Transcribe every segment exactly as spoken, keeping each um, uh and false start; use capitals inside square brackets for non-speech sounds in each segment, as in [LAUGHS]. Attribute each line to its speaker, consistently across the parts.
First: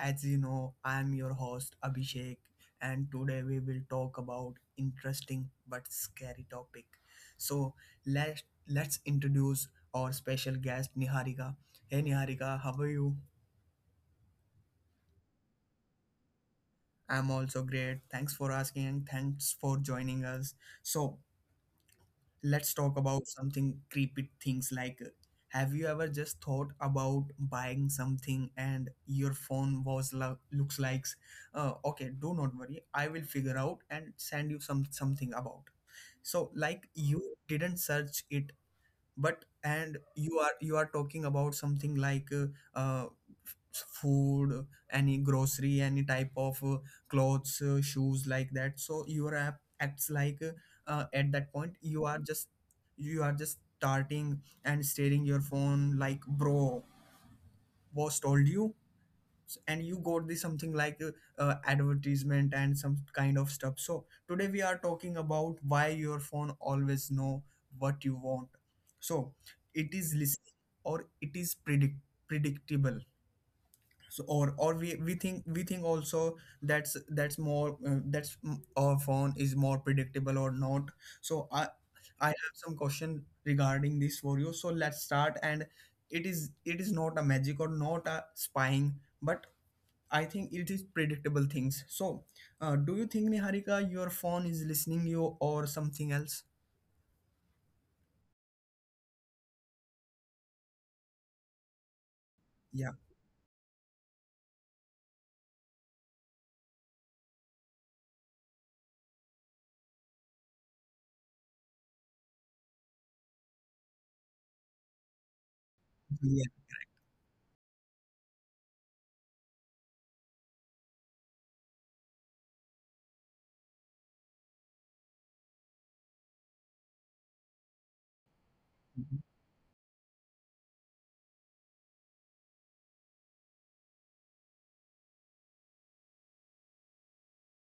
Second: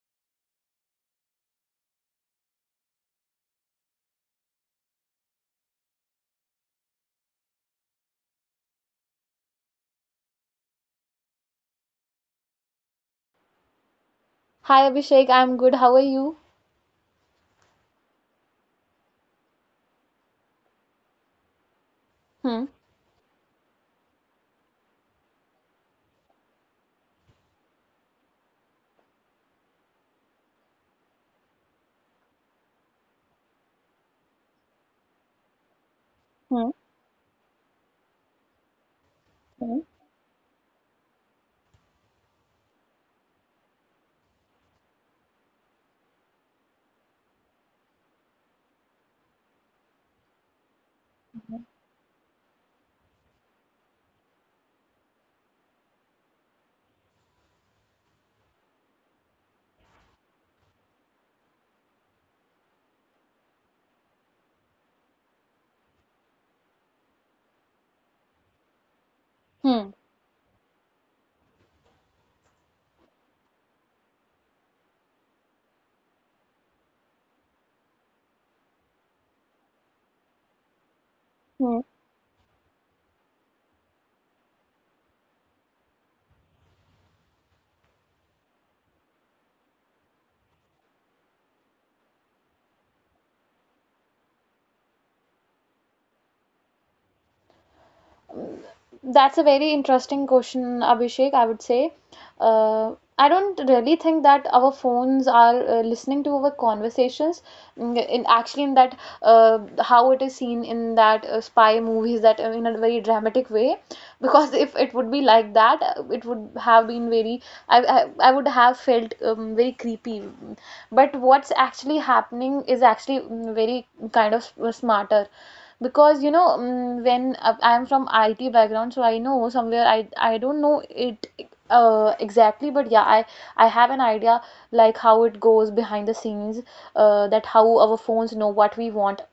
Speaker 1: As you know, I'm your host, Abhishek, and today we will talk about interesting but scary topic. So let's let's introduce our special guest, Niharika. Hey, Niharika, how are you?
Speaker 2: Hi Abhishek, I'm good. How are you?
Speaker 1: I'm also great. Thanks for asking and thanks for joining us. So
Speaker 2: Hmm,
Speaker 1: let's talk about something creepy things like uh, have you ever just thought about buying something and your phone was lo- looks like uh, okay, do not worry, I will figure out and send you some something about.
Speaker 2: hmm,
Speaker 1: So like you didn't search it, but and you are you are talking about something like uh, uh, f- food, any grocery, any type of uh, clothes, uh, shoes, like that. So your app acts like uh, uh, at that point, you are just you are just starting and staring your phone like bro, boss told you. S- and you got the something like uh, uh, advertisement and some kind of stuff. So today we are talking about why your phone always know
Speaker 2: hmm,
Speaker 1: what you want. So it is listening, or it is predict predictable. So or or we we think we think also that's that's more uh, that's mm, our phone is
Speaker 2: hmm,
Speaker 1: more predictable or not. So i i have some question regarding this for you. So let's start. And it is it is not a magic or not a spying, but I think it is predictable things. So, uh, do you think, Niharika, your phone is listening you or something else?
Speaker 2: That's a very interesting question, Abhishek, I would say. Uh, I don't really think that our
Speaker 1: Yeah.
Speaker 2: phones are uh, listening to our conversations. Mm, In actually, in that uh, how it is seen in that uh, spy movies, that uh, in a very dramatic way, because if it would be like that, uh, it would have been very. I I, I
Speaker 1: Yeah.
Speaker 2: would have felt um, very creepy. But what's actually happening is actually mm, very kind of uh, smarter, because you know, mm, when uh, I'm from IT background, so I know somewhere, i i don't know
Speaker 1: Mhm.
Speaker 2: it uh, exactly, but yeah, i i have an idea like how it goes behind the scenes, uh, that how our phones know what we want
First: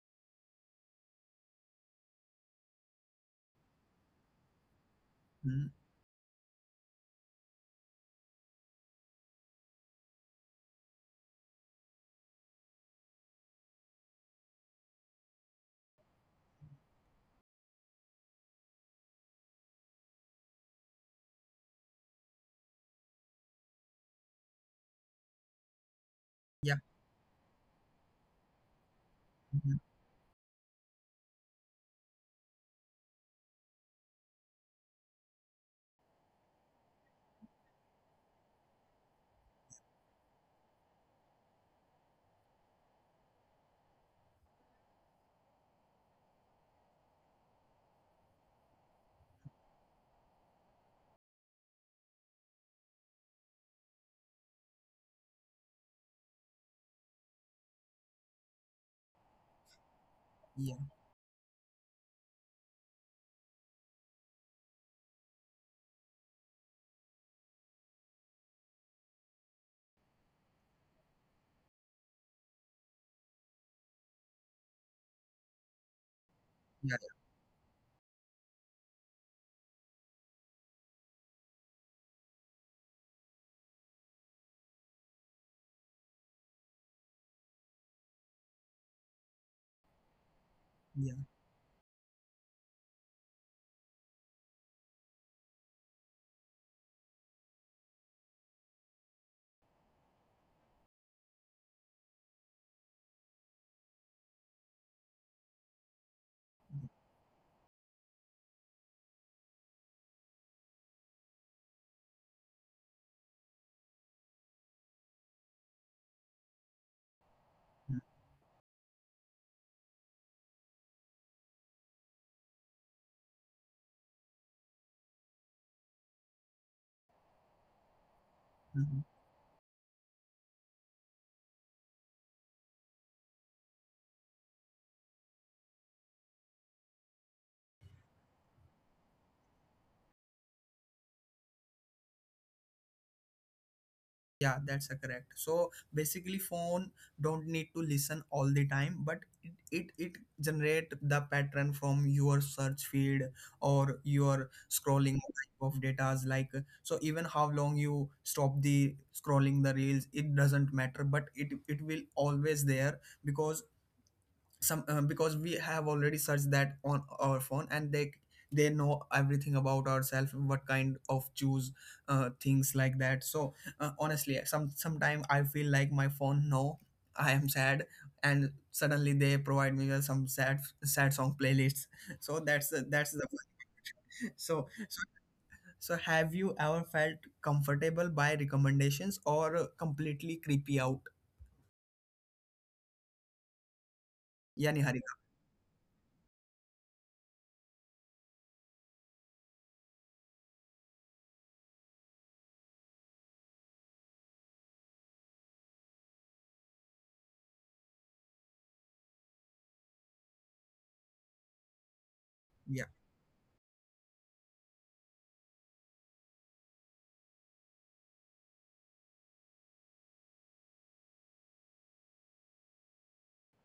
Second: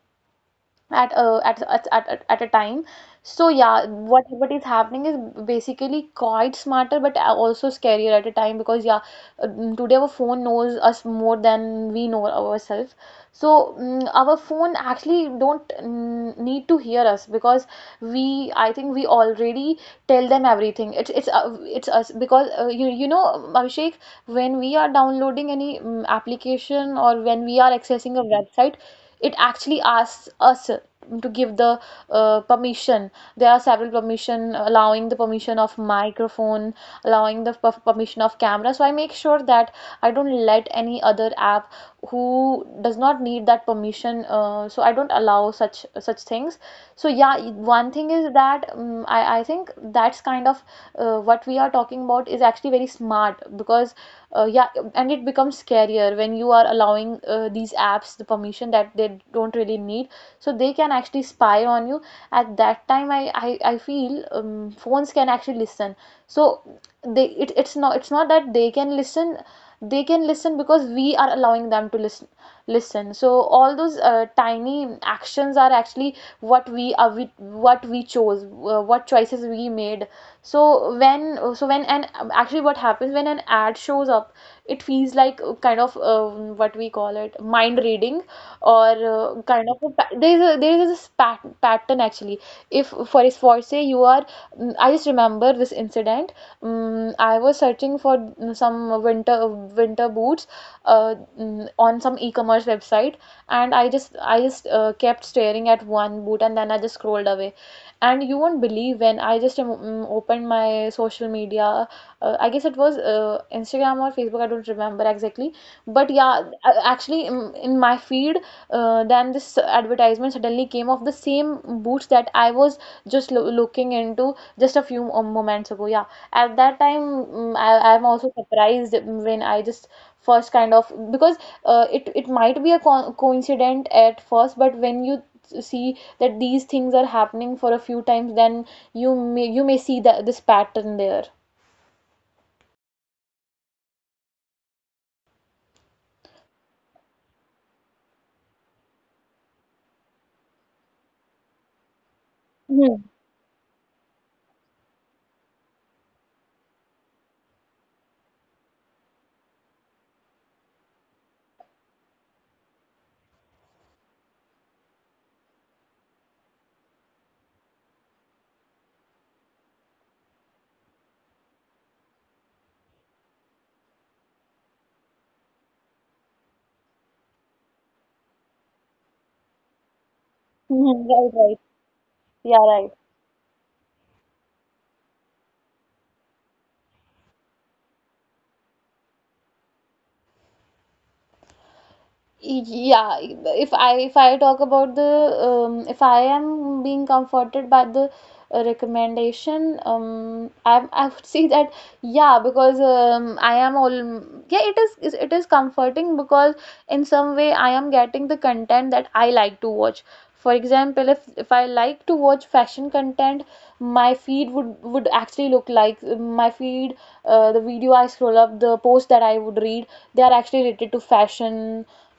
Speaker 2: at a at, at, at, at a time. So yeah, what what is happening is
Speaker 1: Mhm.
Speaker 2: basically quite smarter but also scarier at a time, because yeah, um, today our phone knows us more than we know ourselves. So mm our phone actually don't mm, need to hear us, because we I think we already tell them everything. It's it's uh, it's us, because uh, you you know Abhishek, when we are downloading any mm
Speaker 1: Yeah.
Speaker 2: application, or when we are accessing a website, it
Speaker 1: Mhm.
Speaker 2: actually asks us to give the uh, permission. There are several permission, allowing the permission of microphone, allowing the per- permission of camera. So I make sure that I don't let any other app who does not need that permission, uh, so I don't allow such such things. So yeah, y- one thing is that, um, i i think that's kind of uh, what we are talking about is actually very smart, because uh, yeah. And it becomes scarier when you are allowing uh, these apps the permission that they don't really need,
Speaker 1: Yeah.
Speaker 2: so they can actually spy on you. At that time i i, I feel um, phones can actually listen. So they it, it's not, it's not that they can listen, they can listen because we are allowing them to listen listen. So all those uh, tiny actions are actually
Speaker 1: Yeah.
Speaker 2: what we are we, what we chose, uh, what choices we made. So when so when and actually what happens when an ad shows up, it feels like uh, kind of, um, what we call it, mind reading, or uh, kind of a pa- there is a,
Speaker 1: Yeah.
Speaker 2: there is this pat pattern actually. If for is for say, you are, mm, I just remember this incident. Mm I was searching for mm, some winter winter boots, uh, mm, on some e-commerce website, and I just I just uh, kept staring at
Speaker 1: Yeah.
Speaker 2: one boot, and then I just scrolled away. And you won't believe, when I just um, mm, opened my social media, Uh, I guess it was uh, Instagram or Facebook, I don't remember exactly. But yeah, a-
Speaker 1: Mhm.
Speaker 2: actually, in, in my feed, uh, then this advertisement suddenly came of the same boots that I was just lo- looking into just a few um, moments ago. Yeah, at that time, mm, I, I'm
Speaker 1: Mhm.
Speaker 2: also surprised when I just first kind of, because uh, it it might be a co- coincident at first, but when you see that these things are happening for a few times, then you may you may see that this pattern there.
Speaker 1: Yeah, that's a correct. So basically phone don't need to listen all the time, but it, it it generate the pattern from your search feed or
Speaker 2: hmm
Speaker 1: your scrolling type of datas, like. So even how long you stop the scrolling the reels, it doesn't matter, but it it will always there. Because some um, because we have already searched that on our phone, and they they know everything about ourselves, what kind of choose uh, things like that. So uh, honestly, some sometime I feel like my phone know I am sad, and suddenly they provide me with some sad sad song playlists [LAUGHS] so that's
Speaker 2: Right,
Speaker 1: the
Speaker 2: right.
Speaker 1: that's the
Speaker 2: Yeah,
Speaker 1: [LAUGHS]
Speaker 2: right.
Speaker 1: so so so have you ever felt comfortable by recommendations or completely creepy out?
Speaker 2: Yeah,
Speaker 1: Yeah, Niharika.
Speaker 2: if i if I talk about the, um, if I am being comforted by the uh, recommendation, um i i would [LAUGHS] say that yeah, because um, I am all, yeah, it is is- it is comforting because in some way I am getting the content that I like to watch. For example, if
Speaker 1: Yeah,
Speaker 2: if i like to watch fashion content, my feed would would actually look like, uh, my feed, uh, the video I scroll up, the post that I would read, they are actually related to fashion,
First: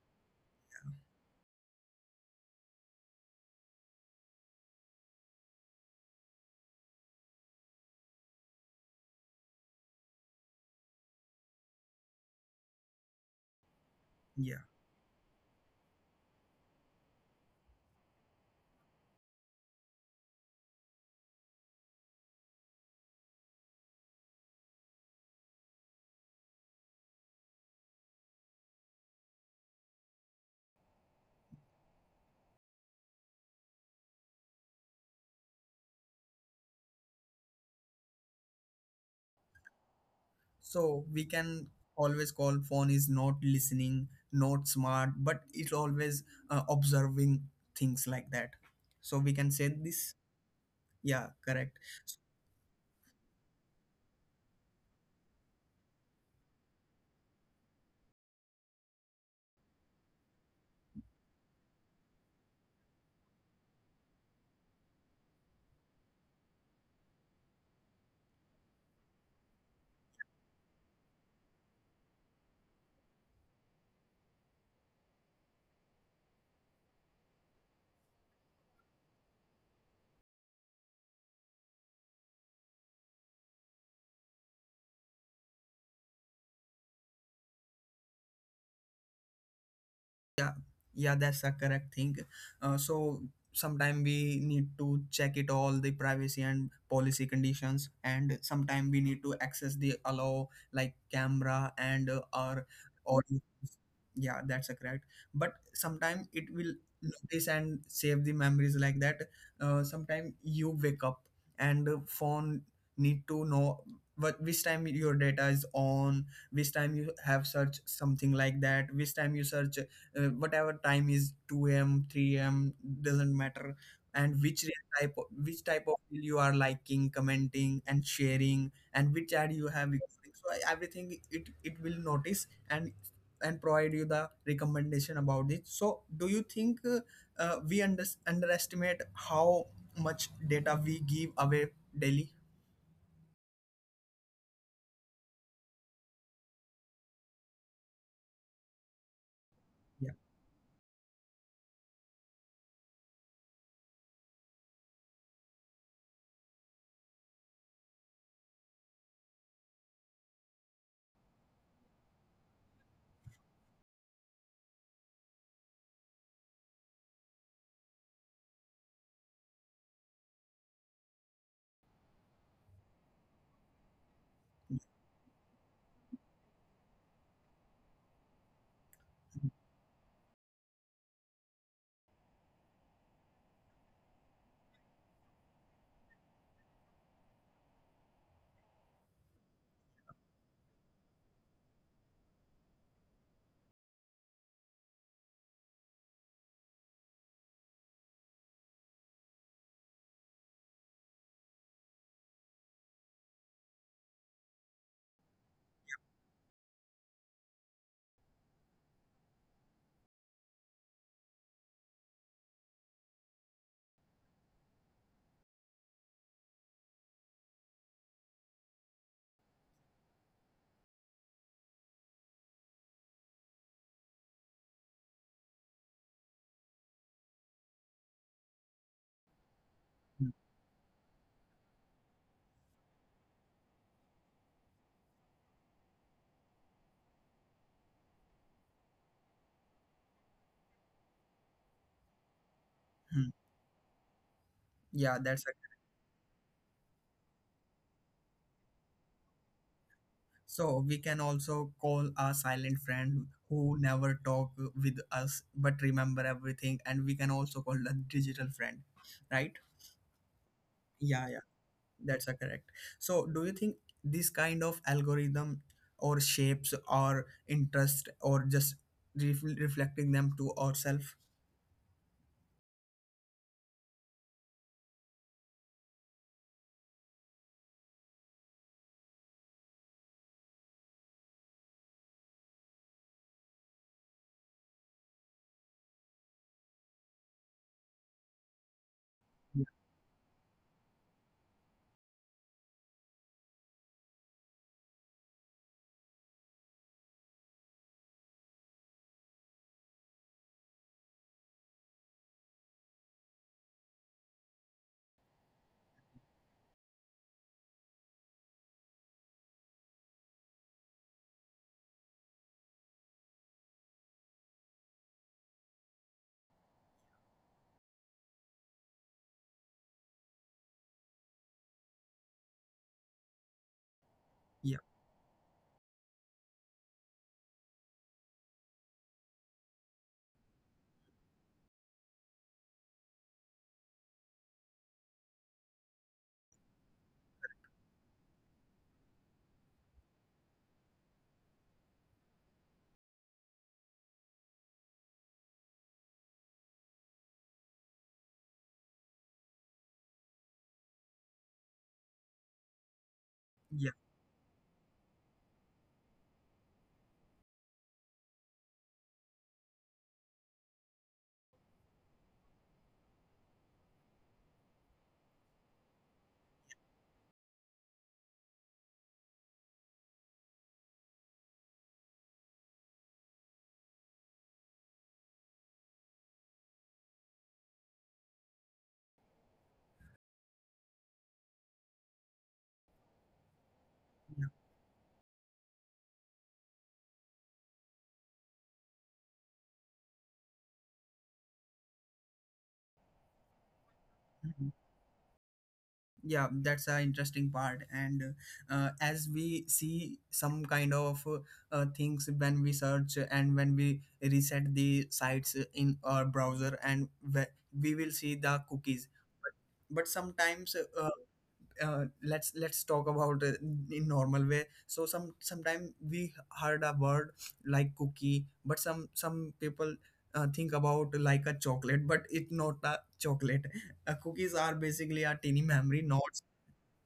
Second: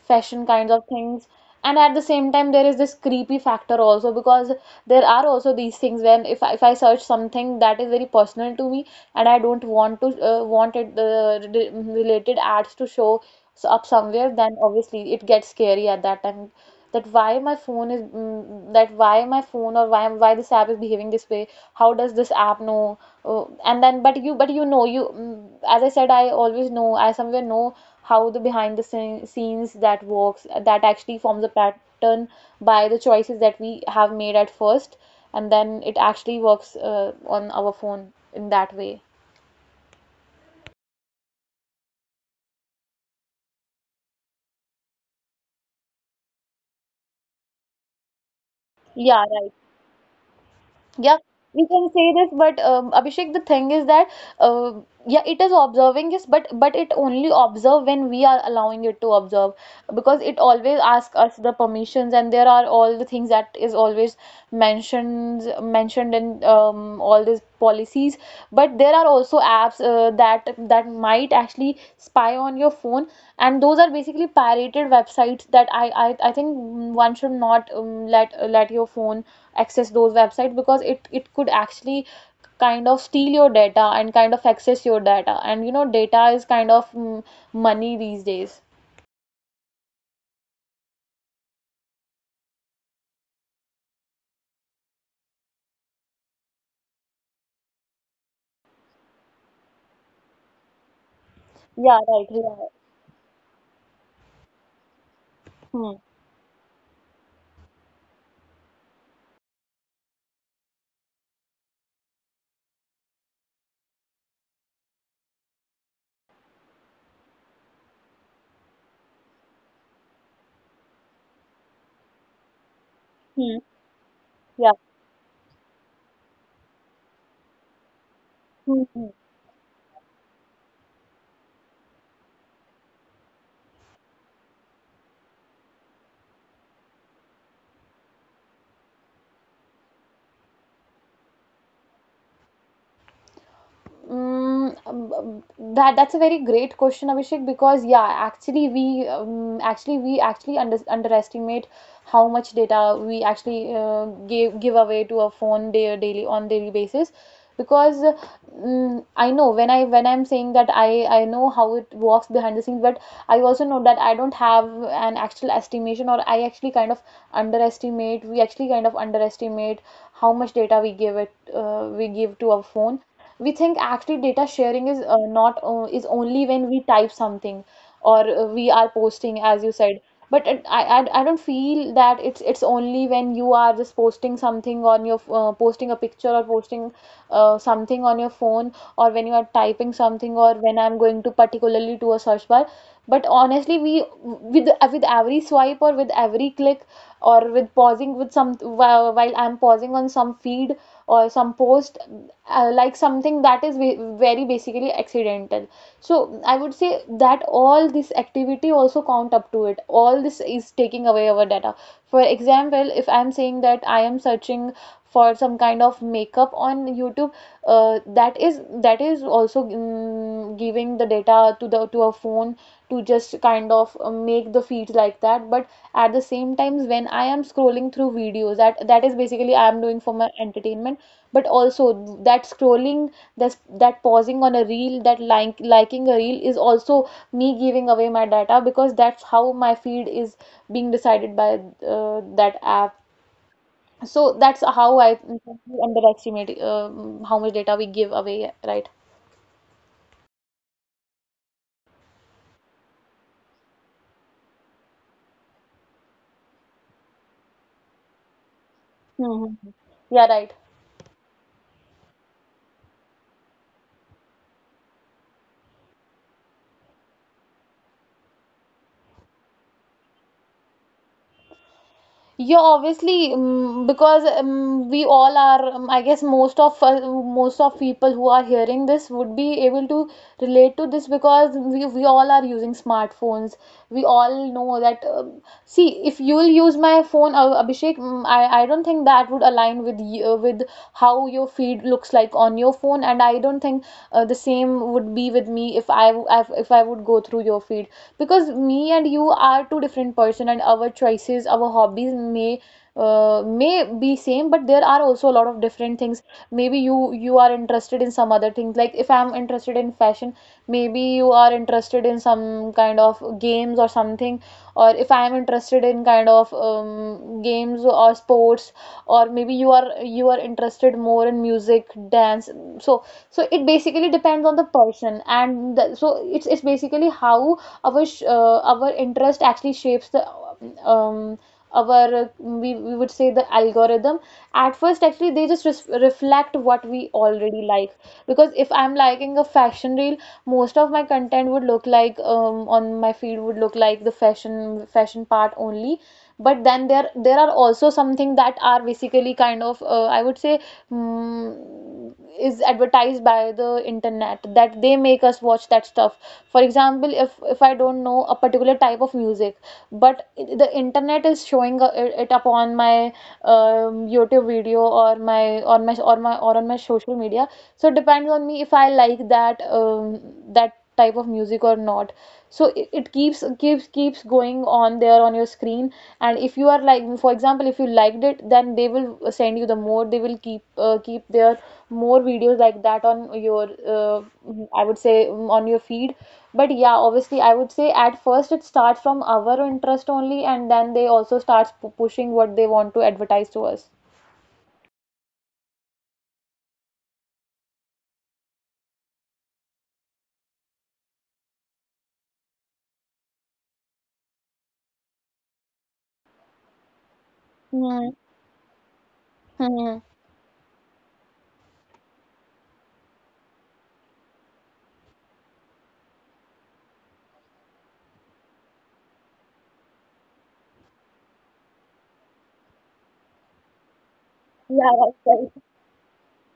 Speaker 2: fashion kinds of things. And at the same time there is this creepy factor also, because there are also these things when, if I, if I search something that is very personal to me, and I don't want to uh, want it uh, re- related ads to show so up somewhere, then
Speaker 1: yeah.
Speaker 2: obviously it gets scary at that time. That why my phone is, mm, that why my phone, or why why this app is behaving this way? How does this app know? Oh, and then, but you but you know, you, mm, as I said, I always know, I somewhere know how the behind the scene- scenes that works, that actually forms a pattern by the choices that we have made at first, and then it actually works uh, on our phone in that way.
Speaker 1: So we can always call phone is not listening, not smart, but it's always uh, observing things like that. So we can
Speaker 2: Yeah,
Speaker 1: say
Speaker 2: right.
Speaker 1: this. Yeah,
Speaker 2: Yeah,
Speaker 1: correct.
Speaker 2: we can say this, but um, Abhishek, the thing is that uh, yeah, it is observing this, but but it only observe when we are allowing it to observe, because it always asks us the permissions, and there are all the things that is always mentioned mentioned in um, all these policies. But there are also apps uh, that that might actually spy on your phone, and those are basically pirated websites that I I, I think one should not um, let let your phone access those websites, because it it could actually kind of steal your data and kind of access your data. And you know, data is kind of, mm, money these days.
Speaker 1: Yeah, yeah, that's a correct thing. Uh, so sometime we need to check it all the privacy and policy conditions, and sometime we need to access the allow, like camera and uh,
Speaker 2: Yeah, right.
Speaker 1: our.
Speaker 2: Yeah.
Speaker 1: Yeah, that's a correct. But
Speaker 2: Hmm.
Speaker 1: sometime it will notice and save the memories like that. Uh, sometime you wake up, and the phone need to know what, which time your data is on, which time you have search something like that, which time you search, uh, whatever time is two a m three a m, doesn't matter,
Speaker 2: Hmm.
Speaker 1: and which re-
Speaker 2: Yeah.
Speaker 1: type of, which type of reel you are liking, commenting and sharing, and which
Speaker 2: Hmm.
Speaker 1: ad you have ignoring. So everything, it it will notice and and provide you the recommendation about it. So do you think uh, uh, we under- underestimate how much data we give away daily?
Speaker 2: Mm, um, um, that that's a very great question, Abhishek, because yeah, actually we
Speaker 1: Yeah.
Speaker 2: um, actually we actually under, underestimate how much data we actually uh, give give away to our phone day, daily, on daily basis. Because mm I know, when I, when I'm saying that I I know how it works behind the scenes, but I also know that I don't have an actual estimation, or I actually kind of underestimate. We actually kind of underestimate how much data we give it, uh, we give to our phone. We think actually data sharing is uh, not uh, is only when we type something, or uh, we are posting, as you said. But it, I, I I don't feel that it's it's only when you are just posting something on your, uh, posting a picture or posting uh, something on your phone, or when you are typing something, or when I'm going to particularly to a search bar. But honestly, we, with with every swipe or with every click, or with pausing with some, while, while I'm pausing on some feed or some post, uh, like something that is ve- very basically accidental. So I would say that all this activity also count up to it, all this is taking away our data. For example, if I'm saying that I am searching for some kind of makeup on YouTube, uh, that is, that is also, mm, giving the data to the, to a phone, to just kind of uh, make the feeds like that. But at the same times when I am scrolling through videos, that that is basically I am doing for my entertainment, but also that scrolling, that that pausing on a reel, that like liking a reel is also me giving away my data, because that's how my feed is being decided by uh, that app.
Speaker 1: Mhm.
Speaker 2: So that's how
Speaker 1: Yeah,
Speaker 2: I
Speaker 1: that's it.
Speaker 2: underestimate um, how much data we give away, right?
Speaker 1: So we can also call a silent friend who never talk with us but remember everything, and we can also call a digital friend, right?
Speaker 2: Hmm. Yeah, right.
Speaker 1: Yeah, yeah, that's a correct. So do you think this kind of algorithm or shapes or interest or just ref- reflecting them to ourselves?
Speaker 2: Yeah, obviously, um, because um, we all are, um, I guess most of us, most of people who are hearing this would be able to relate to this, because we, we all are using smartphones. We all know that. Um, see, if you'll use my phone, uh, Abhishek, mm, I, I don't think that would align with y- uh, with how your feed looks like on your phone, and I don't think uh, the same would be with me if I, w- if I would go through your feed, because me and you are two different person and our choices, our hobbies may uh, may be same, but there are also a lot of different things. Maybe you you are interested in some other things. Like, if I'm interested in fashion, maybe you are interested in some kind of games or something. Or if I am interested in kind of um, games or sports, or maybe you are you are interested more in music, dance. So, so it basically depends on the
Speaker 1: Yeah.
Speaker 2: person and the, so it's it's basically how our sh- uh, our interest actually shapes the um, our uh, we, we would say the algorithm. At first, actually they just res- reflect what we already like, because if I'm liking a fashion reel, most of my content would look like, um, on my feed would look like the fashion fashion part only. But then there there are also something that are basically kind of, uh, I would say, mm is advertised by
Speaker 1: Yeah.
Speaker 2: the internet, that they make us watch that stuff. For example, if if I don't know a particular type of music, but the internet is showing, uh, it it up on my um, YouTube video or my or my or my or on my social media. So it depends on me if I like that, um, that type of music or not. So it, it keeps keeps keeps going on there on your screen. And if you are like, for example, if you liked it, then they will send you the more they will keep uh, keep their more videos like that on your uh,
Speaker 1: Yeah.
Speaker 2: I would say, mm, on your feed. But yeah, obviously, I would say at first it starts from our interest only, and then they also starts pu- pushing what they want to advertise to us.
Speaker 1: Mhm. Yeah, that's an interesting part. And uh, as we see some kind of uh, things, when we search and when we reset the sites in our browser, and we, we will
Speaker 2: Hmm.
Speaker 1: see the cookies.
Speaker 2: Hmm.
Speaker 1: But sometimes uh, uh, let's let's talk about, uh, in normal way. So some sometimes we heard a word like cookie, but some some people uh, think about like a chocolate, but it not a chocolate. Uh, cookies are basically a
Speaker 2: Yeah,
Speaker 1: tiny
Speaker 2: that's right.
Speaker 1: memory, not.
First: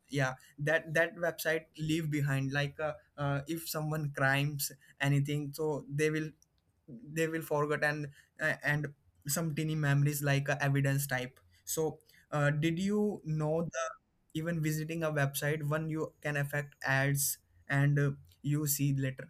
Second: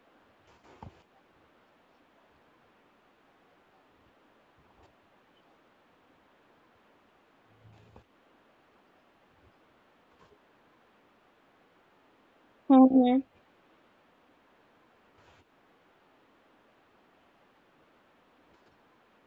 Speaker 1: Yeah, that that website leave behind, like uh, uh, if someone crimes anything, so they will, they will forget and uh, and some teeny memories, like uh, evidence type. So uh, did you
Speaker 2: Hmm.
Speaker 1: know, the even visiting a website one, you can affect ads, and uh, you see later.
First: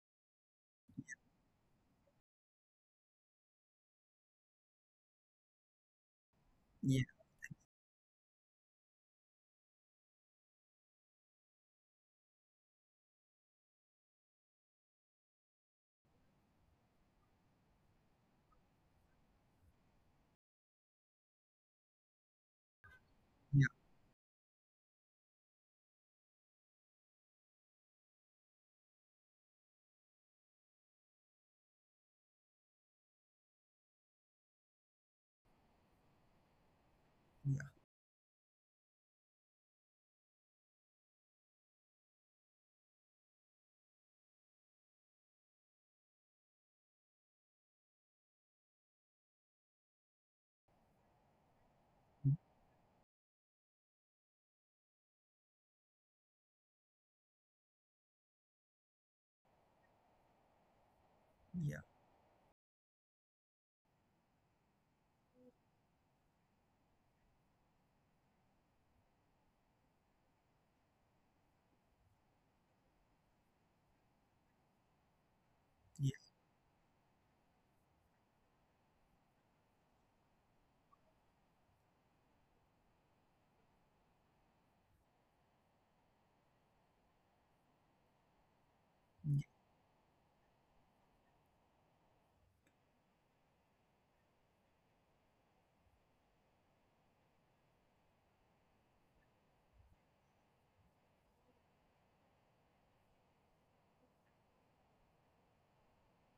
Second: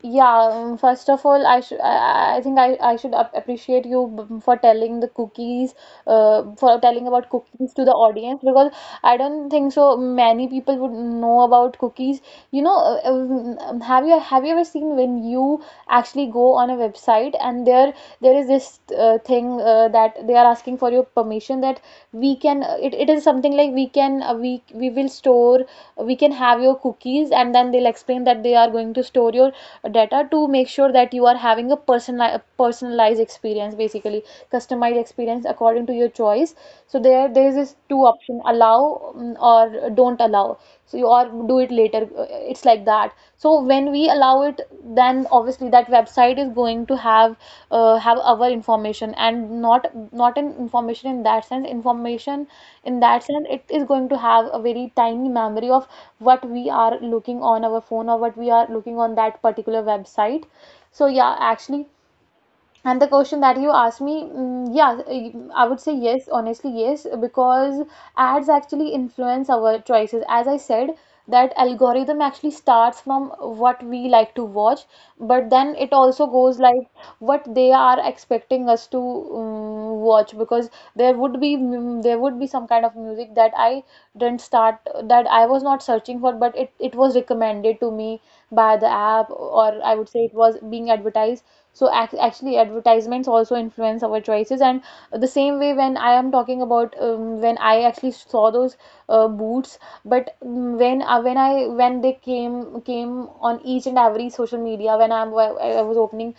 Speaker 2: Yeah, um, first of all, I should I, I I think I, I should ap- appreciate you b- for telling the cookies, uh, for
Speaker 1: Yeah.
Speaker 2: telling about cookies to the audience, because I don't think so many people would know about cookies. You know, uh, uh, um, have you have you ever seen when you actually go on a website, and there there is this uh, thing, uh, that they are asking for your permission, that we can uh, it, it is something like,
Speaker 1: Yeah.
Speaker 2: we can uh, we we will store we can have your cookies, and then they'll explain that they are going to store your data to make sure that you are having a personal personalized experience, basically customized experience according to your choice. So there there is
Speaker 1: Yeah.
Speaker 2: this two option: allow, mm, or don't allow. So you, or do it later. Uh, it's like that. So when we allow it, then obviously that website is going to have, uh, have our information, and not not an information in that sense, information in that sense. It is going to have a very tiny memory of what we are looking on our phone or what we are looking on that particular website. So yeah,
Speaker 1: Yeah.
Speaker 2: actually, and the question that you asked me, mm, yeah, I would say yes, honestly, yes, because ads actually influence our choices. As I said, that algorithm actually starts from what we like to watch, but then it
Speaker 1: Yeah.
Speaker 2: also goes like what they are expecting us to, um, watch, because there would be mm, there would be some kind of music that I didn't start, that I was not searching for, but it, it was recommended to me by the app,
Speaker 1: Yeah.
Speaker 2: or I would say it was being advertised. So ac actually, advertisements also influence our choices. And the same way, when I am talking about, um, when I actually saw those, uh, boots, but, mm, when uh, when I when they came came on each and every social media, when I'm I I was opening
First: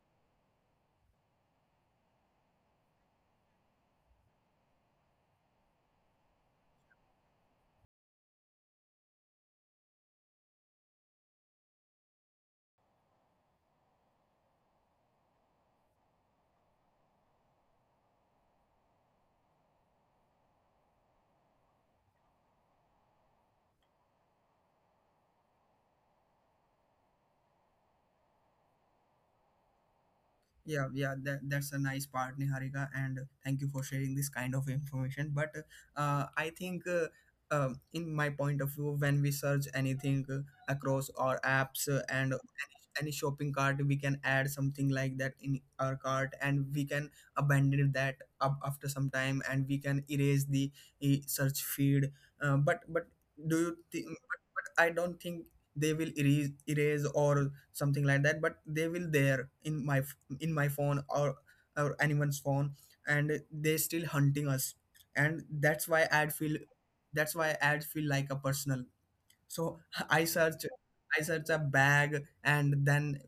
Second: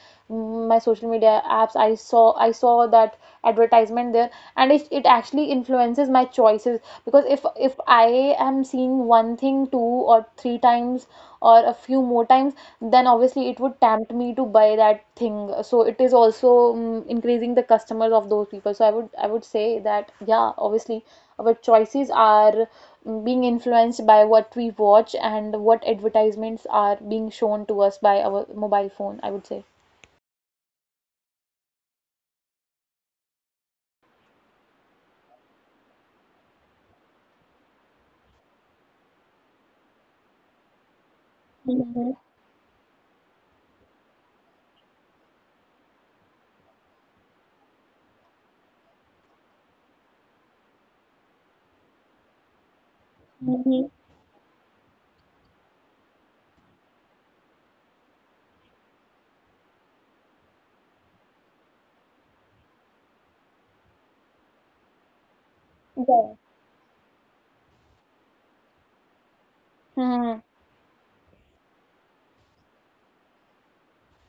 Speaker 2: my social media apps, i saw i saw that advertisement there. And it, it actually influences my choices, because if if I am seeing one thing two or three times or a few more times, then obviously it would tempt me to buy that thing. So it is also, mm, increasing the customers of those people. So i would i would say that, yeah, obviously our choices are, mm, being influenced by what we watch and what advertisements are being shown to us by our mobile phone, I would say.
Speaker 1: Yeah, yeah, that, that's a nice part, Niharika, and thank you for sharing this kind of information. But uh, I think, uh, um, in my point of view, when we search anything uh, across our apps, uh, and any, any shopping cart, we can add something like that in our cart, and we can abandon that up after some time, and we can erase the uh, search feed. Uh, but but do you think? But, but I don't think they will erase erase or something like that, but they will there in my, in my phone, or or anyone's phone, and they still hunting us. And that's why
Speaker 2: Yeah.
Speaker 1: ad feel, that's why ad feel like a personal. So
Speaker 2: Mhm.
Speaker 1: i search I search a bag, and then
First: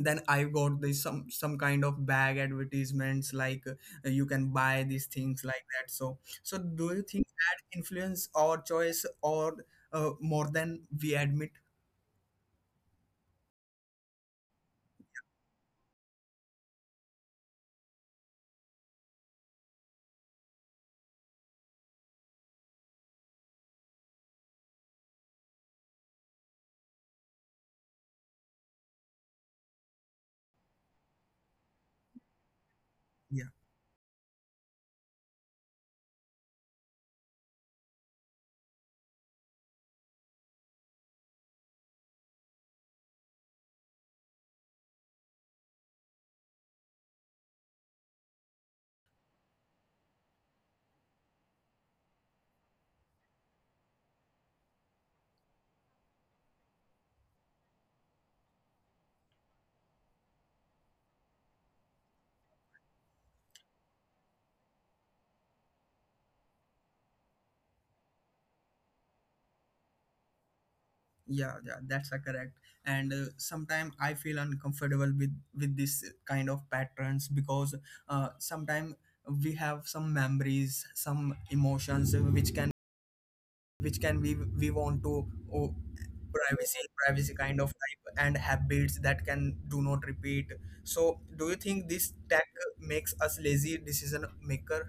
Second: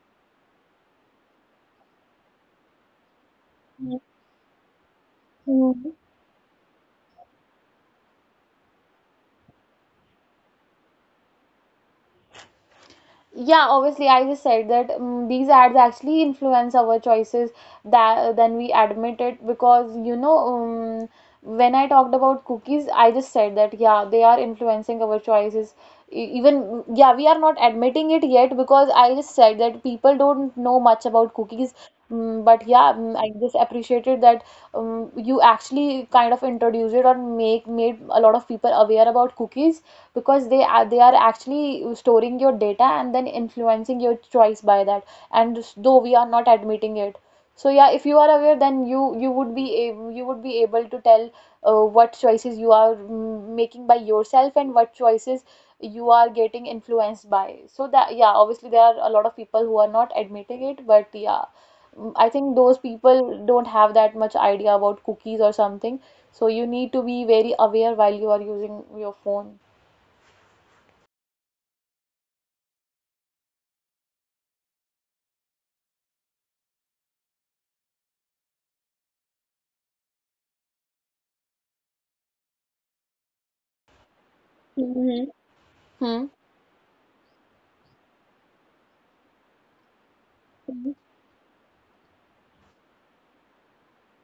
Speaker 1: then I got this some some kind of bag advertisements like, uh, you can buy these things like that.
Speaker 2: Mhm.
Speaker 1: So so do you think ad influence our choice, or uh, more than we admit?
Speaker 2: Yeah, obviously, I just said that, mm these ads actually influence our choices, that then we admit it, because, you know um, when I talked about cookies, I just said that yeah, they are influencing our choices. E- Even yeah, we are not admitting it yet, because I just said that people don't know much about cookies. Mm, But yeah, mm, I just appreciated that, um, you actually kind of introduced it, or make made a lot of people aware about cookies, because they are they are actually storing your data and then influencing your choice by that, and though we are not admitting it. So yeah, if you are aware, then you you would be able you would be able to tell uh, what choices you are, mm, making by yourself, and what choices you are getting influenced by. So that, yeah, obviously, there are a lot of people who are not admitting it, but yeah, mm, I think those people don't have that much idea about cookies or something. So you need to be very aware while you are using your phone.
Speaker 1: Yeah, yeah, that's a correct. And uh, sometimes I feel uncomfortable with with this kind of patterns, because uh, sometimes we have some memories, some emotions, uh, which can, which can we we want to, oh,
Speaker 2: Mhm.
Speaker 1: privacy,
Speaker 2: Mhm.
Speaker 1: privacy kind of type, and habits that can do not repeat. So do you
Speaker 2: Mhm.
Speaker 1: think this tech makes us lazy decision maker?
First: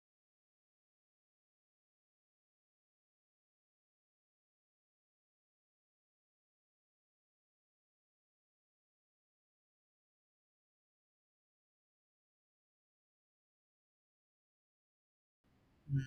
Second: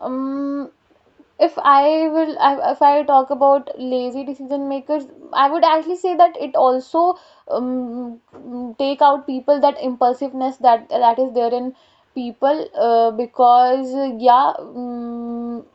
Speaker 2: Um, if I will, I- if I talk about lazy decision makers, I would actually say that it also, um, mm, take out people that impulsiveness that that is there in people, uh, because, uh, yeah, um,
Speaker 1: Mm,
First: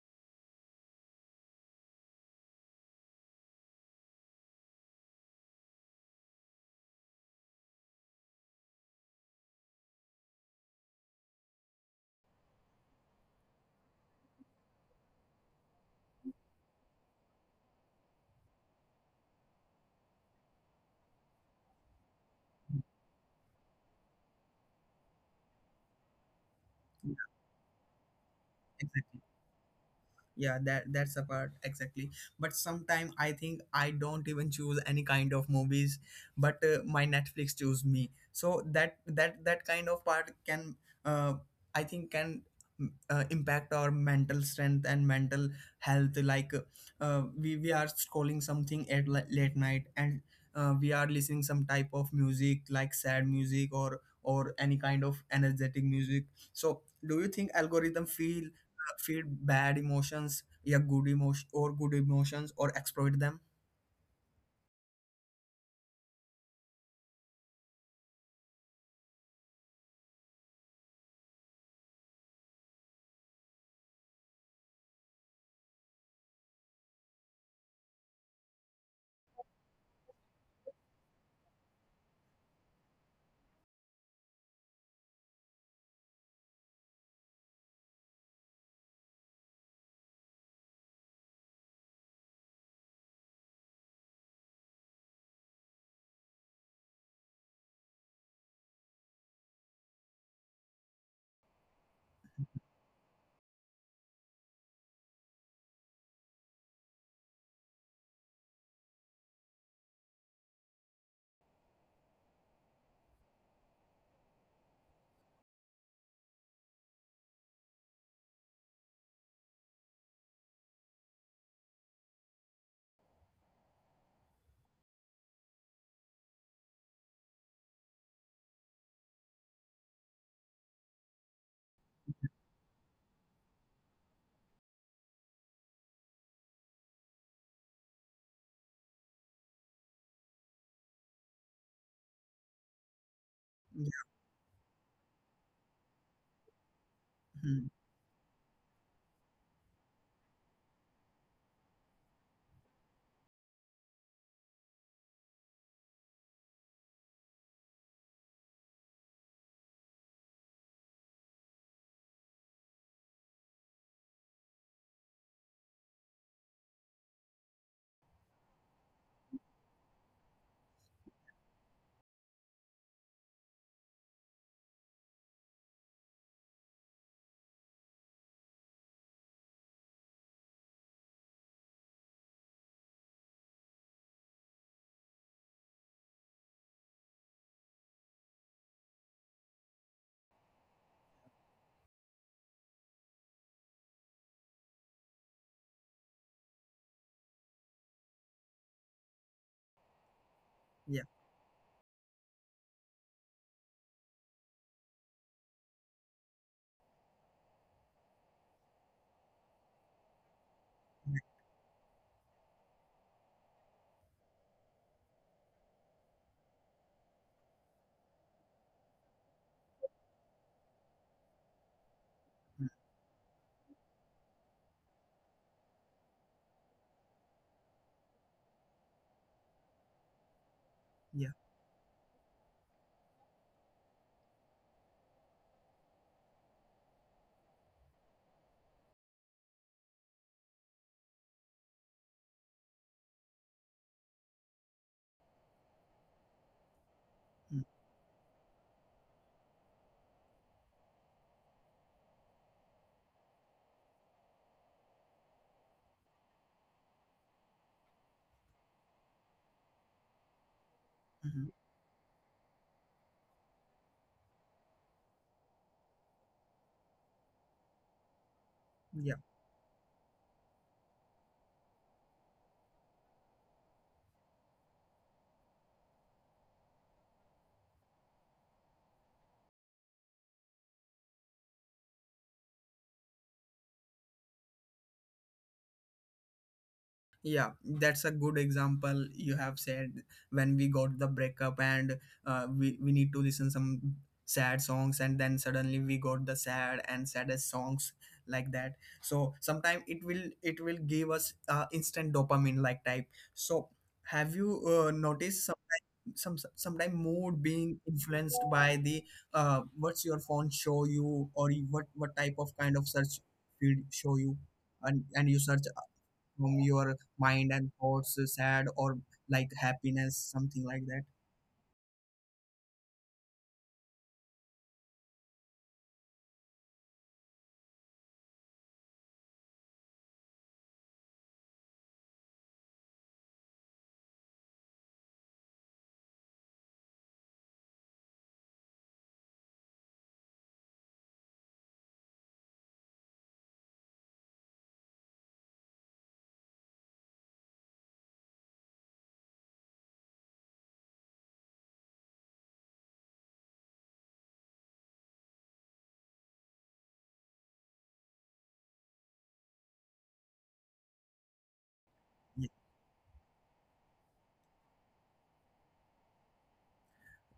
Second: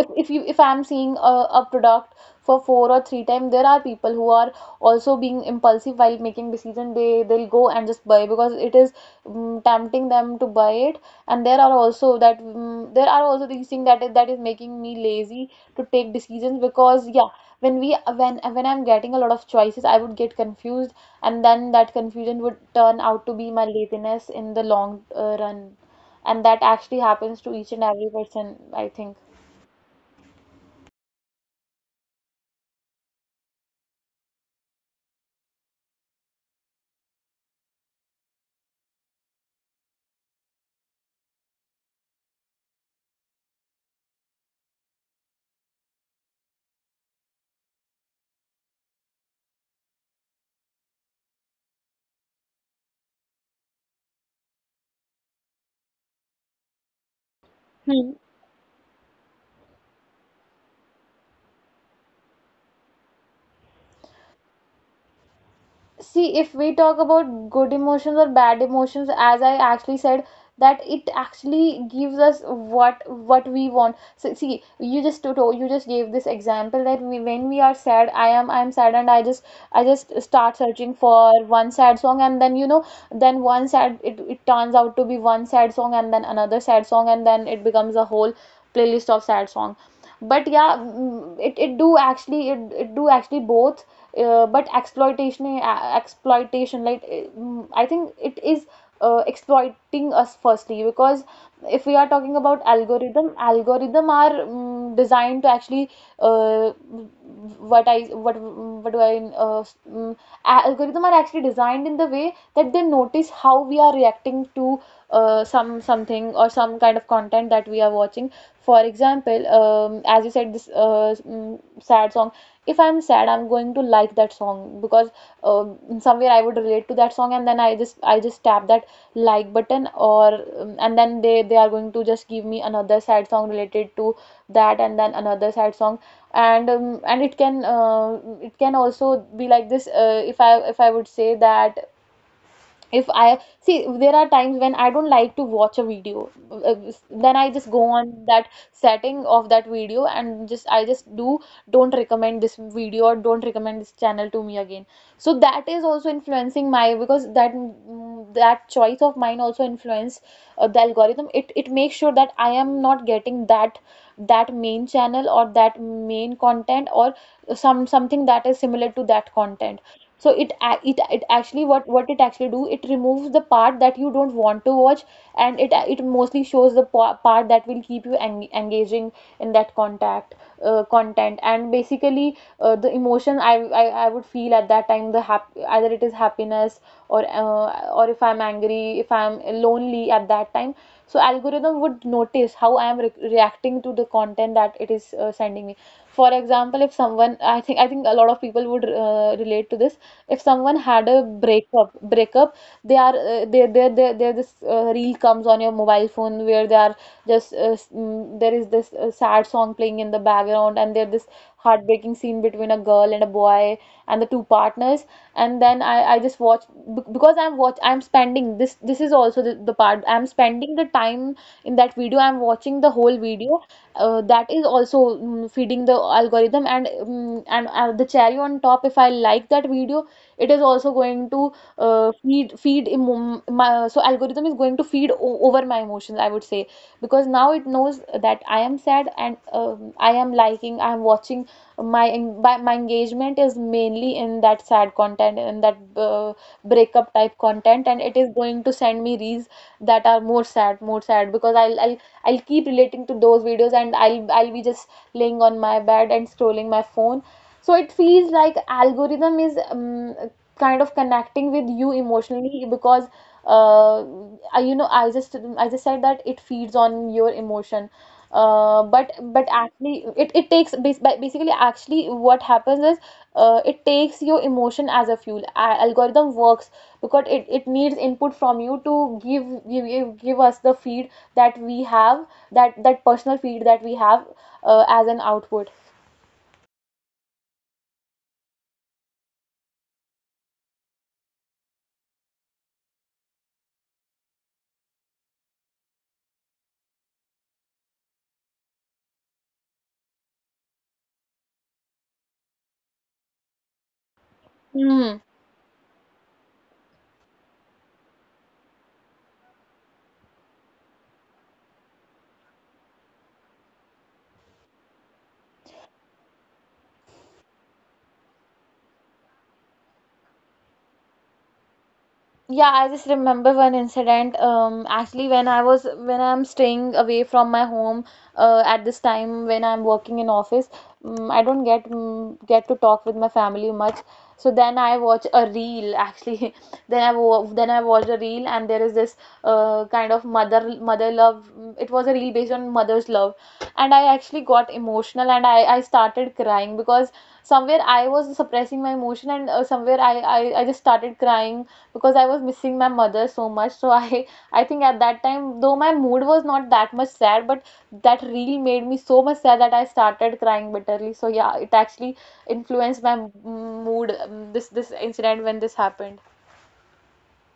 Speaker 2: if if you if I'm seeing a, a product for four or three times, there are people who are also being impulsive while making decision. They they'll go and just buy, because it is, um, tempting them to buy it. And there are also that, mm, there are also these things that is that is making me lazy to take decisions, because yeah, when we when when I'm getting a lot of choices, I would get confused, and then that confusion would turn out to be my laziness in the long uh, run. And that actually
Speaker 1: yeah,
Speaker 2: happens to each and every person, I think.
Speaker 1: exactly. Yeah, that that's the part, exactly. But sometime I think I don't even choose any kind of movies, but uh, my Netflix choose me. So that that that kind of part can, uh, I think can, mm, uh, impact our mental strength and mental health, like uh, we, we are scrolling something at li- late night, and uh, we are listening some type of music like sad music, or or any kind of energetic music. So do you think algorithm
Speaker 2: Hmm.
Speaker 1: feel, feel bad emotions, yeah, good emotion or good emotions, or exploit them?
Speaker 2: See, if we talk about good emotions or bad emotions, as I actually said, that it actually gives us what what we want. So see, you just told you just gave this example, that we, when we are sad, i am i'm sad, and i just i just start searching for one sad song, and then, you know, then one sad it, it turns out to be one sad song, and then another sad song, and then it becomes a whole playlist of sad song. But yeah, mm, it, it do actually, it, it do actually both. Uh, but exploitation uh, exploitation, like, uh, mm, I think it is, uh, exploiting us firstly, because if we are talking about algorithm, algorithm are, mm, designed to actually, uh, what I what what do I uh, mm, algorithm are actually designed in the way that they notice how we are reacting to, uh, some something or some kind of content that we are watching. For example, um, as you said this, uh, mm, sad song, if I'm sad, I'm going to like that song, because uh in somewhere I would relate to that song, and then I just I just tap that like button, or, um, and then they they are going to just give me another sad song related to that, and then another sad song, and, um, and, it can uh, it can also be like this. Uh, if I if I would say that, if I see,
Speaker 1: Yeah.
Speaker 2: there are times when I don't like to watch a video, uh, then I
Speaker 1: Hmm.
Speaker 2: just go on that setting of that video, and just I just do don't recommend this video, or don't recommend this channel to me again. So that is also influencing my, because that mm, that choice of mine also influence, uh, the algorithm. It it makes sure that I am not getting that that main channel, or that main content, or some something that is similar to that content. So it ac- it it actually what what it actually do, it removes the part that you don't want to watch, and it it mostly shows the pa- part that will keep you en- engaging in that contact uh, content. And basically, uh, the emotion I, I I would feel at that time, the hap- either it is happiness, or uh, or if I'm angry, if I'm lonely at that time, so algorithm would notice how I am re- reacting to the content that it is, uh, sending me. For example, if someone, I think I think a lot of people would, uh, relate to this, if someone had a
Speaker 1: Yeah,
Speaker 2: breakup breakup, they are uh, they they they they this, uh, reel comes on your mobile phone where they are just, uh, s- mm, there is this, uh, sad song playing in the background, and there this
Speaker 1: right.
Speaker 2: heartbreaking scene between a girl and a boy, and the two partners. And then I I just watch, bec- because I'm watch I'm spending, this this is also the, the part, I'm spending the time in that video, I'm watching
Speaker 1: Hmm.
Speaker 2: the whole video, uh, that is also, mm, feeding the algorithm. And, mm and, uh, the cherry on top, if I like that video, it is also going
Speaker 1: Yeah.
Speaker 2: to, uh, feed feed emo- my, so algorithm is going to feed o- over my emotions, I would say, because now it knows that I am sad, and um i am liking I am watching, my en- by- my engagement is mainly in that sad content In that uh, breakup type
Speaker 1: Hmm.
Speaker 2: content, and it is going to send me reels that are more sad, more sad, because i'll i'll, I'll keep relating to those videos, and i'll i'll be just laying on my bed and scrolling my phone. So it feels like algorithm is um, kind of connecting with
Speaker 1: Mhm.
Speaker 2: you emotionally because uh, I, you know I just I just said that it feeds on your emotion. uh, but
Speaker 1: Yeah,
Speaker 2: but actually it, it takes bas- ba- basically, actually, what happens is uh, it takes your emotion as a fuel. A- algorithm works because it, it needs input from you to give, give give give us the feed that we have, that that personal feed that we have uh, as an output.
Speaker 1: yeah, that's a good example you have said, when we got the breakup, and uh, we, we need to listen some sad songs, and then suddenly we got the sad and saddest songs like that. So sometimes it will it will give us uh, instant dopamine like type. So have you
Speaker 2: Hmm.
Speaker 1: uh, noticed some sometime mood being influenced by the, uh, what's your phone show you, or you- what what type of kind of search field show you, and and you search uh, from your mind and thoughts, uh, sad or like happiness, something like that.
Speaker 2: Yeah, I just remember one incident. Um, actually, when I was when I'm staying away from my home, uh, at this time when I'm working in office, um, I don't get um, get to talk with my family much. So then I watch a reel. Actually, [LAUGHS] then I wa then I watched a reel, and there is this uh kind of mother mother love. mm, It was a reel based on mother's love, and I actually got emotional, and I I started crying because somewhere I was suppressing my emotion, and uh, somewhere I, I I just started crying because I was missing my mother so much. So I I think at that time, though my mood was not that much sad, but that reel made me so much sad that I started crying bitterly. So yeah, it actually influenced my m- mood. um, This this incident when this happened.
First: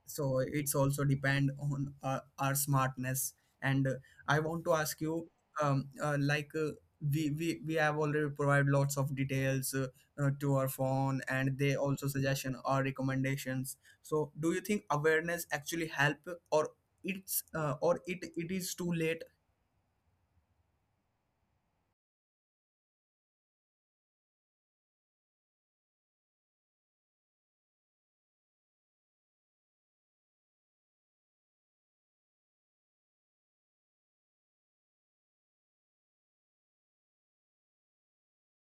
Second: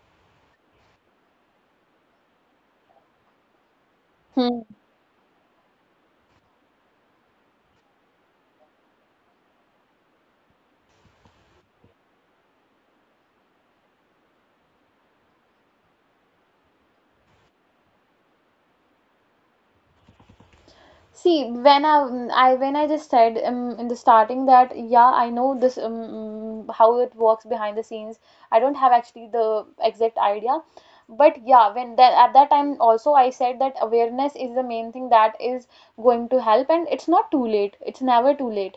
Speaker 1: So it's also depend on uh, our smartness. And uh, I
Speaker 2: Hmm.
Speaker 1: want to ask you, um, uh, like uh, we, we we have already provided lots of details, uh, uh, to our phone, and they also suggestion or recommendations. So do you think awareness actually help, or it's uh, or it it is too late?
Speaker 2: See, when I, mm, I when I just said um, in the starting that yeah, I know this um, mm, how it works behind the scenes. I don't have actually the exact idea, but yeah, when that at that time also I said that awareness is the main thing that is going to help, and it's not too late. It's never too late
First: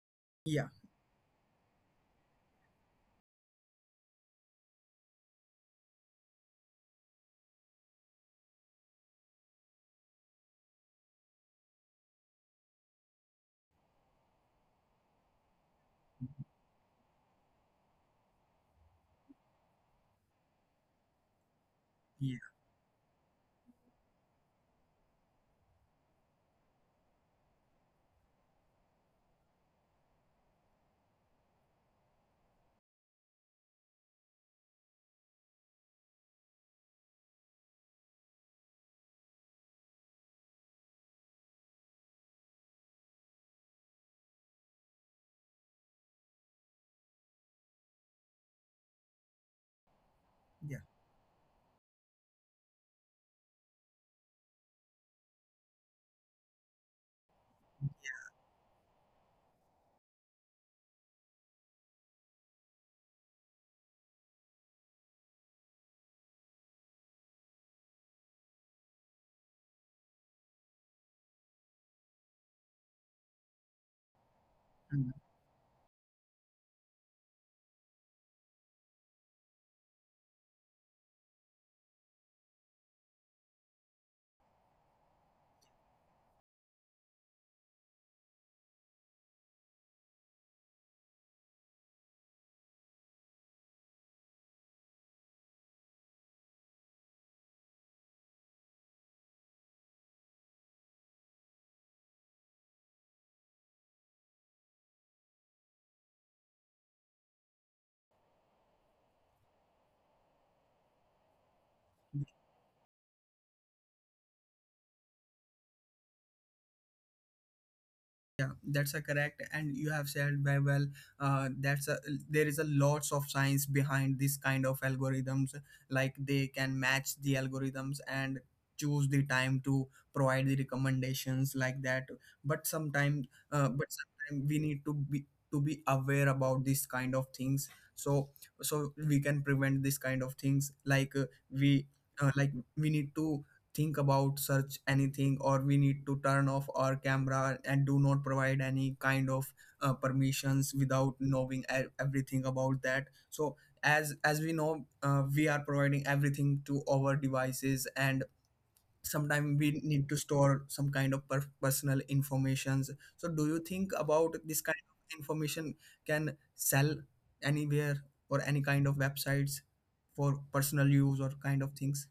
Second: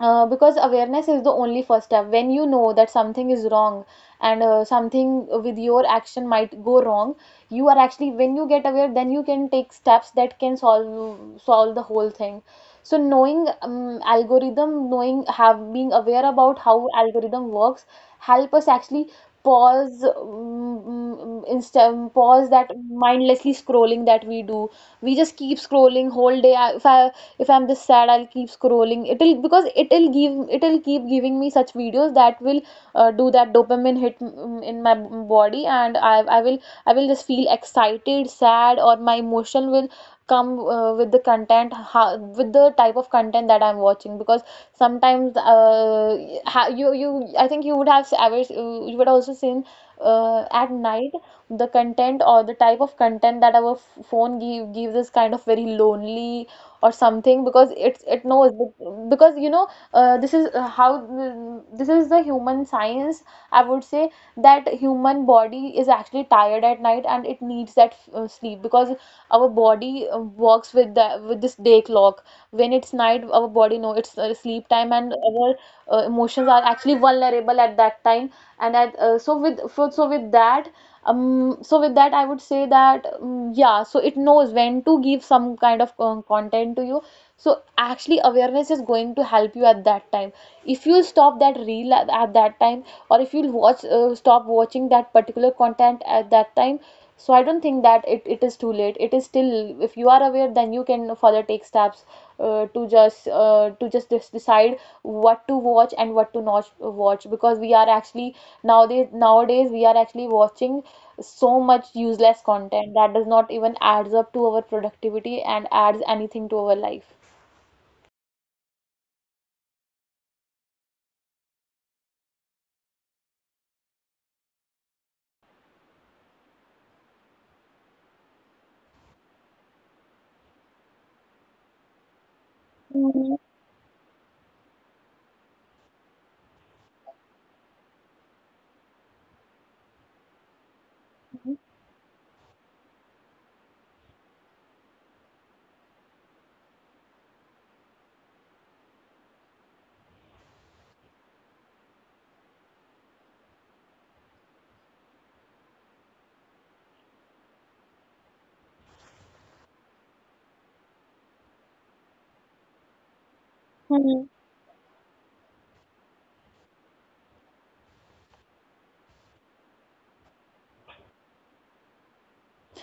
Speaker 2: uh, because
Speaker 1: Yeah.
Speaker 2: awareness is the only first step. When you know that something is wrong and uh, something with your action might go wrong, you are actually when you get aware, then you can take steps that can solve solve the whole thing. So knowing um, algorithm knowing have being aware about how algorithm works help us actually pause, um, instead
Speaker 1: Yeah.
Speaker 2: pause that mindlessly scrolling that we do. We just keep scrolling whole day. I- if I if I'm this sad, I'll keep scrolling. It'll because it'll give It'll keep giving me such videos that will uh, do that dopamine hit mm, in my body, and i i will I will just feel excited, sad, or my emotion will come uh, with the content how, with the type of content that I'm watching. Because sometimes uh, ha- you you I think you would have ever, you would also seen, uh, at
Speaker 1: Yeah.
Speaker 2: night the content or the type of content that our f- phone give gives is kind of very lonely or something, because it's it knows bec- because you know, uh, this is uh, how mm, this is the human science, I would say, that human body is actually tired at night and it needs that uh, sleep, because our body uh, works with the with this day clock. When it's night, our body know it's uh, sleep time, and our uh, emotions are actually vulnerable at that time. And at, uh, so with for, So with that, um, so with that I would say that um, yeah, so it knows when to give some kind of um, content to you. So actually awareness is going to help you at that time. If you stop that reel at, at that time, or if you watch uh, stop watching that particular content at that time. So I don't think that it, it is too late. It is still, if you are aware, then you can further take steps uh, to just uh, to just dis- decide what to watch and what to not watch, because we are actually nowadays nowadays we are actually watching so much useless content that does not even adds up to our productivity and adds anything to our life.
Speaker 1: Yeah, that's a correct, and you have said very well. Uh, that's a, there is a lots of science behind this kind of algorithms. Like they can match the algorithms and choose the time to provide the recommendations like that. But
Speaker 2: Mhm.
Speaker 1: sometimes, uh, but sometimes we need to be, to be aware about this kind of things. So so we can prevent this kind of things. Like uh, we uh, like we need to think about search anything, or we need to turn off our camera and do not provide any kind of uh, permissions without knowing e- everything about that. So as as we know, uh, we are providing everything to our devices, and sometimes we need to store some kind of per- personal informations. So do
Speaker 2: Mhm.
Speaker 1: you think about this kind of information, can sell anywhere or any kind of websites for personal use or kind of things?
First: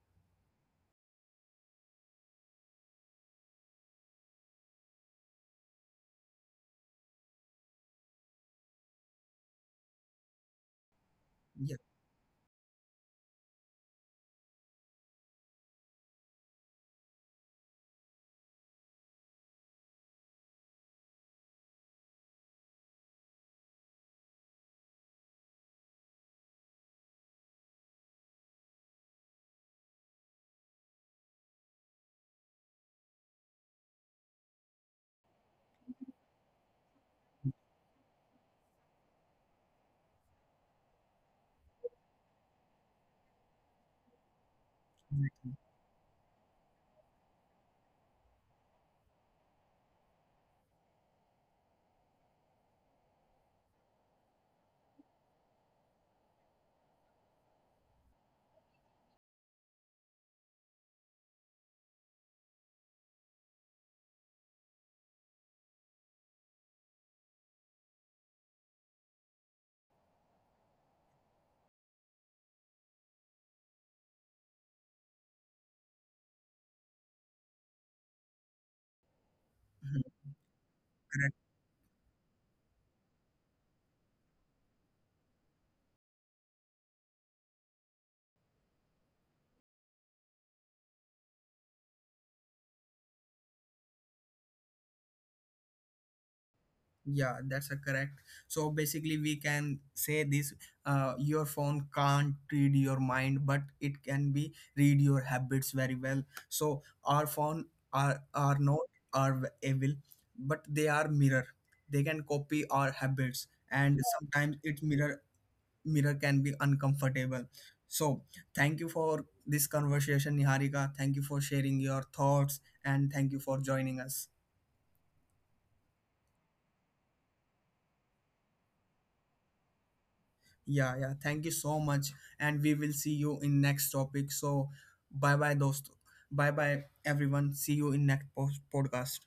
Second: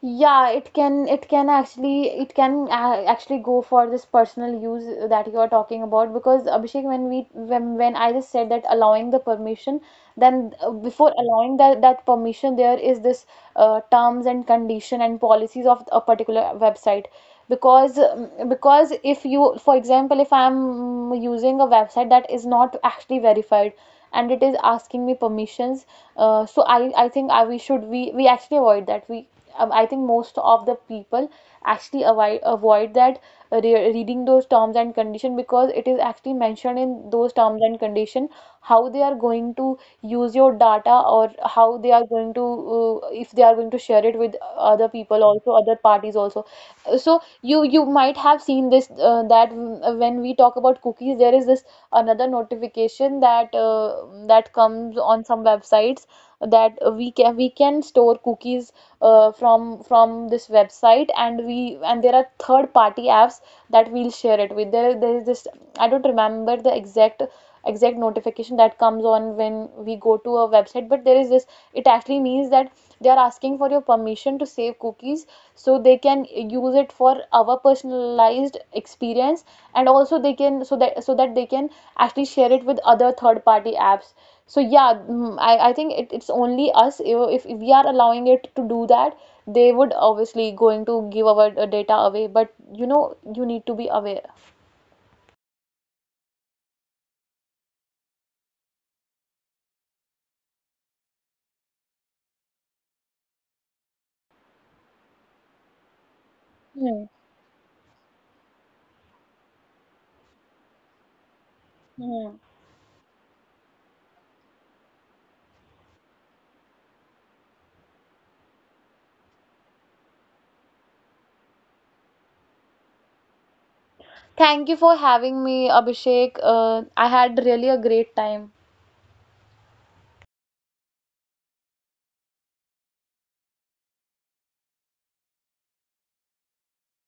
Speaker 2: Yeah, it can it can actually it can uh, actually go for this personal use that you are talking about. Because Abhishek, when we when when I just said that allowing the permission, then uh, before allowing
Speaker 1: Yeah.
Speaker 2: that that permission, there is this uh, terms and condition and policies of a particular website. Because um, because if you, for example, if I'm using a website that is not actually verified and it is asking me permissions, uh, so I I think I we should we we actually avoid that. We um, I think most of the people actually avoid avoid that uh, re- reading those terms and condition, because it is actually mentioned in those terms and condition how they are going to use your data or how they are going to, uh, if they are going to share it with other people also, other parties also. Uh, So you you might have seen this uh, that uh, when we talk about cookies, there is this another notification that uh, that comes on some websites, that we can we can store cookies uh, from from this website, and we, and there are third party apps that we'll share it with. There there is this, I don't remember the exact exact notification that comes on when we go to a website, but there is this, it actually means that they are asking for your permission to save cookies, so they can use it for our personalized
Speaker 1: Mhm.
Speaker 2: experience, and also they can, so that so that they can actually share it with other third party apps. So yeah, mm, i, I think it, it's only us. If, if we are allowing it to do that, they would obviously going to give our uh, data away. But you know, you need to be aware.
Speaker 1: Yeah, that's a correct. So basically we can say this: uh, your phone can't read your mind, but it can be read your habits very well. So our phone are are not
Speaker 2: Hmm.
Speaker 1: are evil, but they are mirror. They can copy our habits, and
Speaker 2: Hmm.
Speaker 1: sometimes it mirror mirror can be uncomfortable. So thank you for this conversation, Niharika, thank you for sharing your thoughts, and thank you for joining us.
Speaker 2: Thank you for having me, Abhishek. Uh, I had really a great time.
Speaker 1: Yeah, yeah. Thank you so much. And we will see you in next topic. So bye bye, dost. Bye bye, everyone. See you in next post- podcast.